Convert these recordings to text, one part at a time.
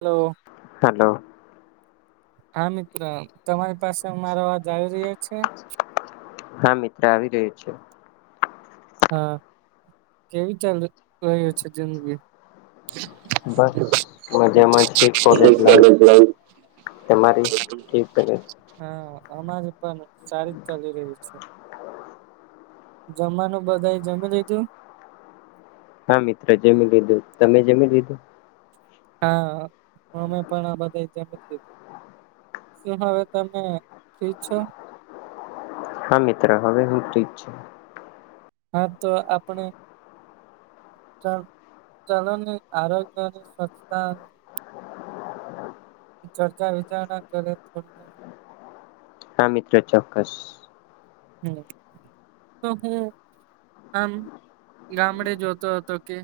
Hello hello. ! હા મિત્ર તમારી પાસે મારો અવાજ આવી રહ્યો છે.? હા, મિત્ર આવી રહ્યો છે. હા કેવી ચાલુ રહ્યું છે જિંદગી.? બસ મજામાં છે. કોલેજ લાઈફ તે મારી કે ક? હા અમારી પણ સારી જ ચાલી રહી છે. જમાનું બધાએ જમી લીધું. હા મિત્ર જમી લીધું, તમે જમી લીધું.? હા અમે પણ આ બધા જમ દીધું. શું હવે તમે ફ્રી છો.? હા મિત્ર હવે હું ફ્રિ છે. હા તો આપણે, ચલો ચાલોની આરોગ્ય ની સ્વચ્છતા. ચર્ચા વિચારણા કરીએ થોડી વાર. હા મિત્રો ચોક્કસ. હમ તો હું આમ. ગામડે જોતો હતો કે.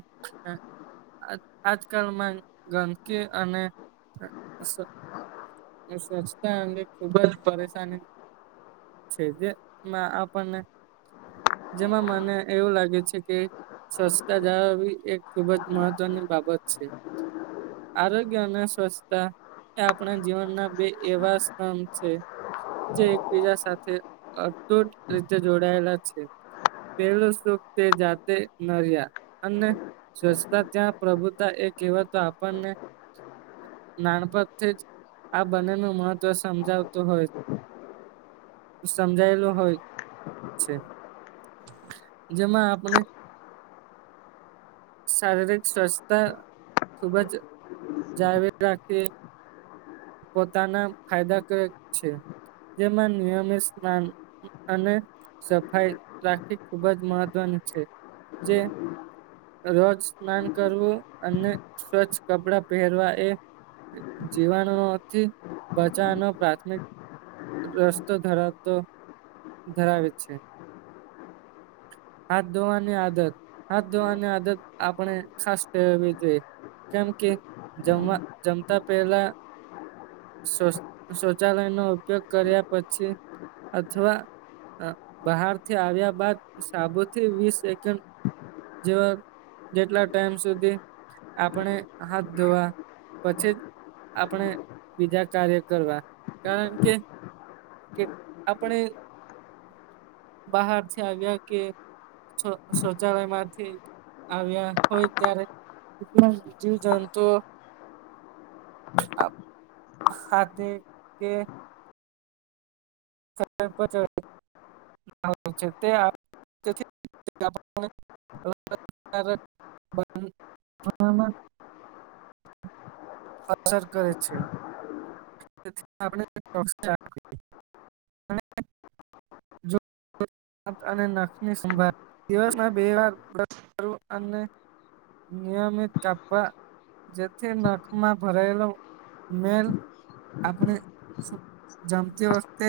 આજકાલમાં ગંદકી અને. સ સ્વચ્છતા અંગે ખુબ જ પરેશાની. છે જે મા આપણને. જેમાં મને એવું લાગે છે કે.? સ્વચ્છતા જાળવી એક ખૂબ જ મહત્વની બાબત છે. આરોગ્ય અને સ્વચ્છતા એ આપણે. જીવનના બે એવા સ્તંભ છે. જે એકબીજા સાથે અતુટ રીતે જોડાયેલા છે. પેલું સુખ તે જાતે નર્યા અને. સ્વચ્છતા ત્યાં પ્રભુતા એ કહેવાતો આપણને. નાનપણથી જ આ બંનેનું મહત્ત્વ સમજાવતું હોય. સમજાયેલુ હોય છે. જેમાં આપણે શારીરિક સ્વસ્થ્ય ખુબ જ જાળવી રાખી એ પોતાના ફાયદાકારક છે. જેમાં નિયમિત સ્નાન અને સફાઈ રાખી ખુબ જ મહત્વની છે. જે રોજ સ્નાન કરવું અને સ્વચ્છ કપડા પહેરવા એ જીવાણુથી બચાનો પ્રાથમિક રસ્તો ધરાવતો ધરાવે છે. હાથ ધોવાની આદત હાથ, ધોવાની આદત આપણે ખાસ કેળવવી જોઈએ. કેમ કે જમવા જમતા પહેલા શૌચાલયનો ઉપયોગ કર્યા પછી અથવા બહારથી આવ્યા બાદ સાબુથી વીસ સેકન્ડ જેવા જેટલા ટાઈમ સુધી આપણે હાથ ધોવા પછી જ આપણે બીજા કાર્ય કરવા કારણ કે કે આપણે બહારથી આવ્યા કે શૌચાલય માંથી આવ્યા હોય ત્યારે એટલા જીવજંતુ ઓ ખાતે કે [inaudible] તે [inaudible] [unintelligible] અસર કરે છે. [unintelligible] જો આપણે અને નખની સંભાળ દિવસમાં બે વાર બ્રશ કરવો, અને નિયમિત તાપા જેથી નખમાં ભરાયેલો મેલ આપણે જમતી વખતે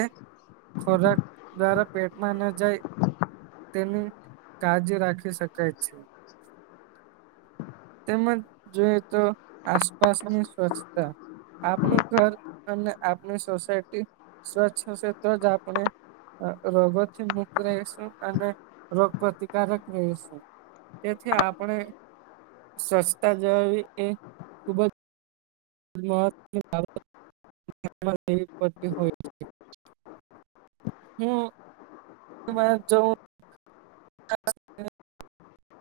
ખોરાક દ્વારા પેટમાં ન જાય તેની કાળજી રાખી શકાય છે. તેમજ જોઈએ તો આસપાસની સ્વચ્છતા આપણું ઘર અને આપણી સોસાયટી સ્વચ્છ હશે તો જ આપણે અહ રોગોથી મુક્ત રહેશું અને રોગ પ્રતિકારક રહીશું. તેથી આપણે સ્વચ્છતા જાળવવી એ ખૂબ જ [unintelligible] હું [inaudible] જઉં [inaudible] [inaudible] [unintelligible] [unintelligible]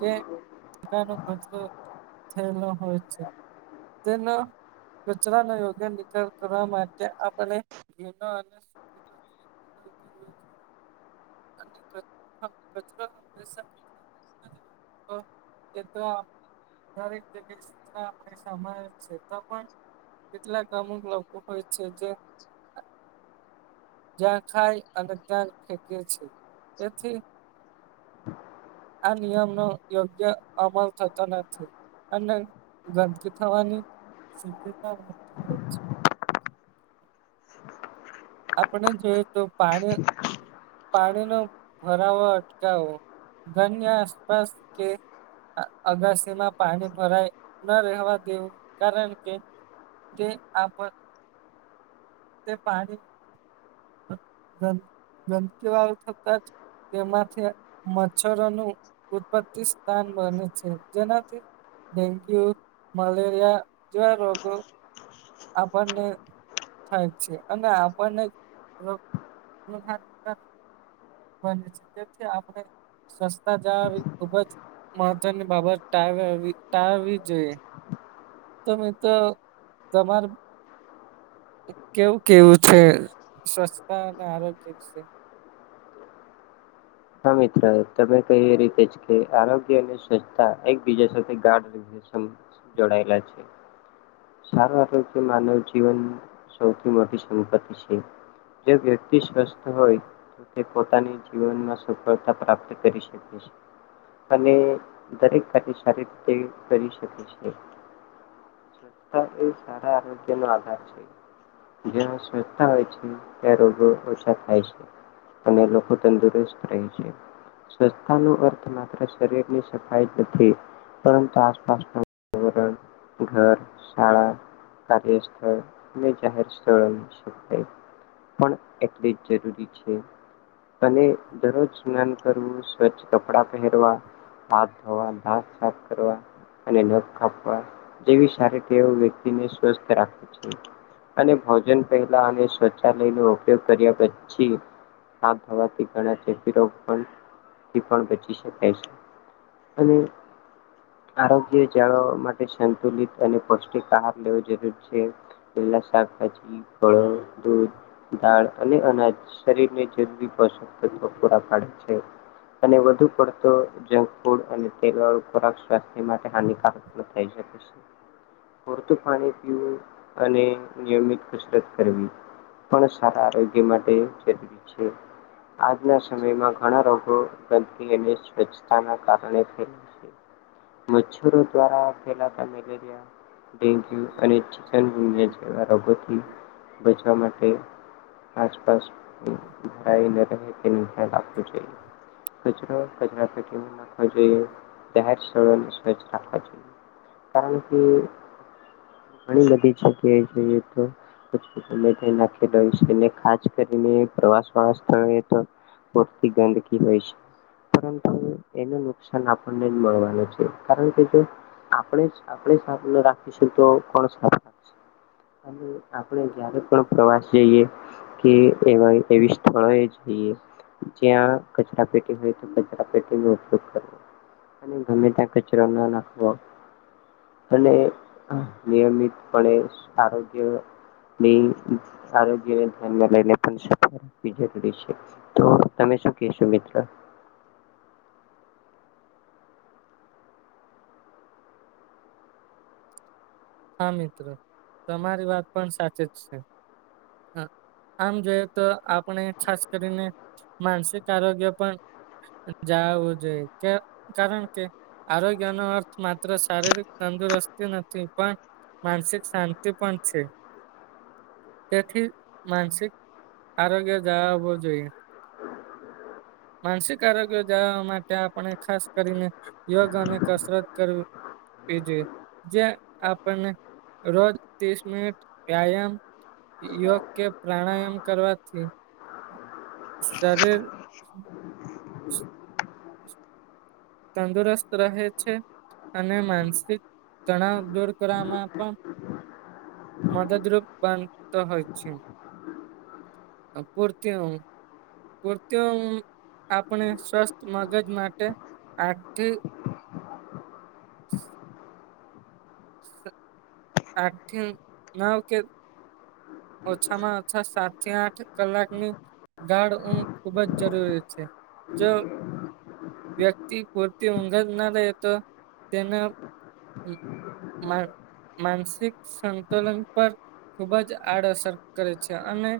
કે [unintelligible] થયેલો હોય છે. તેનો કચરાની યોગ્યા નિકલ કરવા માટે આપણે [inaudible] [inaudible] [inaudible] કેટલાક અમુક લોકો હોય [inaudible] જ્યાં ખાય અને ત્યાં જ ફેકે છે. પછી આ નિયમ નો યોગ્ય અમલ થતો નથી. અને ગંદકી થવાની શકયતા મળતી હોય છે. આપણે જોઈએ તો પાણી પાણીનો ભરાવો અટકાવો, ઘરની આસપાસ કે અ અગાસીમાં પાણી ભરાય ન રહેવા દેવું કારણ કે જે આપ તે પાણી ગંદ ગંદકી વાર થતા જ તેમાંથી મચ્છરોનું ઉત્પત્તિ સ્થાન બને છે. જેનાથી ડેન્ગ્યુ, મલેરિયા જેવા રોગો આપણને થાય છે, અને આપણને રોગ [unintelligible] બને છે. તેથી આપણે સસ્તા [unintelligible] ખુબ જ મહત્વની બાબત ટાળળવી ટાળવવી જોઈએ. તો મિત્રો તમાર કેવું કહેવું છે, સ્વચ્છતા અને આરોગ્ય વિશે? હા મિત્ર, તમે કહી એ રીતે જ કે આરોગ્ય અને સ્વચ્છતા એકબીજા સાથે ગાઢ [unintelligible] સમ જોડાયેલા છે. સારું આરોગ્ય માનવ જીવન સૌથી મોટી સંપત્તિ છે. જે વ્યક્તિ સ્વસ્થ હોય તે પોતાની જીવનમાં સફળતા પ્રાપ્ત કરી શકે સે. અને દરેક કાર્ય સારી રીતે કરી શકે છે. સ્વચ્થતા એ સારા આરોગ્ય નો આધાર છે. જ સ્વસ્તા હોય છે, ત્યાં રોગો ઓછા થાય છે. અને લોકો તંદુરસ્ત રહે છે. સ્વચ્તા ન અર્થ માત્ર શરીરની સફાય જ નથી પરંતુ આસપાસનો પર્યાવરણ, ઘર, શાળા કાર્યસ્થળ અને જાહેર સ્થળો. [unintelligible] પણ એટલે જ જરૂરી છે અને દરરોજ સ્નાન કરવું સ્વચ્છ કપડા પહેરવા હાથ ધોવા હાથ સાફ કરવા અને નખ કાપવા જેવી સારી તેવ વ્યક્તિને સ્વસ્થ રાખે છે. અને ભોજન પહેલા અને શૌચાલયનો ઉપયોગ કર્યા પછી હાથ ધોવાથી ઘણા [unintelligible] પણ બચી શકાય છે અને આરોગ્ય જાળવવા માટે સંતુલિત અને પૌષ્ટિક આહાર લેવો જરૂર છે. લીલા શાકભાજી, ફળ, દૂધ, દાળ અને અનાજ શરીર ને જરૂરી પષો પૂરા પાડે છે. અને વધુ પડતો જંક ફૂડ અને તેલવા ખોરાક સ્વસ્થ માટે હાનિકારક થાય [unintelligible] પરતું પાણી પીવું અને નિયમિત કસરત કરવી પણ સારા આરોગ્ય માટે જરૂરી છે. આજના સમયમાં ઘણા રોગો [unintelligible] સ્વચ્છતાના કારણે મચ્છરો દ્વારા ફેલાતા મલેરિયા ડેન્ગ્યુ અને ચિકન [inaudible] જેવા રોગોથી બચવા માટે [inaudible] [unintelligible] [inaudible] કારણ કે ઘણી બધી જગ્યા જોઈએ તો નાખી છે ને ખાસ કરીને પ્રવાસ વાળા સ્થળો તો [unintelligible] ગંદકી હોય છે. પરંતુ એનું નુકસાન આપણને જ મળવાનું છે કારણ કે જો આપણે જ આપણે સાને રાખીશું તો કોણ સાફ રાખસે. અને આપણે જયારે પણ પ્રવાસ જઈએ કે એ એવી સ્થળોએ જઈએ જ્યાં કચરા પેટી હોય તો કચરા પેટી નો ઉપયોગ કરવો. અને ગમે ત્યાં કચરો ના નાખવો. અને નિયમિત પણે આરોગ્ય આરોગ્યને ધ્યાન લઈને પણ સફળ રાખવી [unintelligible] તો તમે શું કહેશો મિત્રો? હા મિત્રો તમારી વાત પણ સાચી જ છે. આમ જોઈએ તો આપણે ખાસ કરીને માનસિક આરોગ્ય પણ જ આવું જોઈએ કે કારણ કે આરોગ્ય નો અર્થ માત્ર શારીરિક તંદુરસ્તી નથી પણ માનસિક શાંતિ પણ છે. તેથી માનસિક આરોગ્ય જાળવવું જોઈએ. [inaudible] માનસિક આરોગ્ય જાળવવા માટે આપણે ખાસ કરીને યોગ અને કસરત કરવી જોઈએ. જ્યાં આપણને રોજ ત્રીસ મિનિટ વ્યાયામ યોગ કે પ્રાણાયામ કરવાથી શરીર તંદુરસ્ત રહે છે અને માનસિક તણાવ દૂર કરવામાં પણ મદદરૂપ બનતા હોય છે. અ પૂરતીઓ સકુતિ આપણે સ્વસ્થ મગજ માટે, આથી આથી નાવ કે ઓછામાં ઓછા સાત થી આઠ કલાકની ગાઢ ઊંઘ ખૂબ જ જરૂરી છે, જો વ્યક્તિ પુરતી ઊંધ ના એ હતો તેના માનસિક સંતુલન પર ખુબ જ આડઅસર કરે છે, અને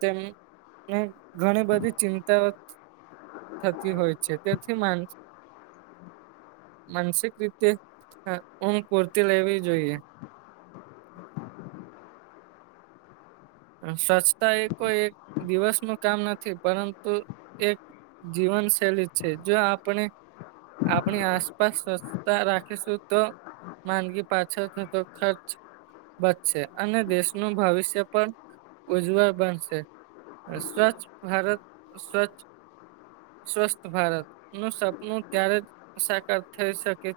તેમને ઘણી બધી ચિંતા થતી હોય છે, તેથી મા માનસિક રીતે ઊઘ પૂરતી લેવી જોઈએ. [inaudible] સ્વચ્છતા એ કોઈ એક દિવસ નું કામ નથી પરંતુ એક જીવનશૈલી છે, જો આપણે. આપણી આસપાસ સ્વચ્છતા રાખીશું તો. માંદગી પાછળ થતો ખર્ચ બચશે અને દેશનું ભવિષ્ય પણ ઉજ્વળ બનશે, સ્વચ્છ ભારત સ્વચ્છ સ્વસ્થ ભારત, નું સપનું ત્યારે જ સાકાર થઈ શકે.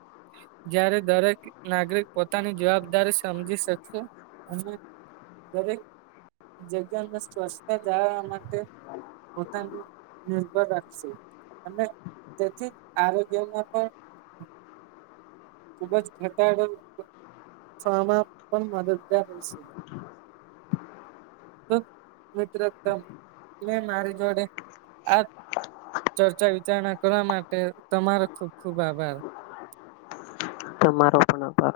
ત્યારે દરેક નાગરિક પોતાની જવાબદારી સમજી શકશે, અને દરેક જગ્યાને સ્વચ્છતા જાળવા માટે પોતાને નિર્ભર રાખશે. અને તેથી જ આરોગ્યમાં પણ ખૂબ જ ઘટાડોવામાં પણ મદદગાર રહેશે. મિત્રો મેં મારી જોડે આ ચર્ચા વિચારણા કરવા માટે તમારો ખુબ ખુબ આભાર. તમારો પણ આભાર.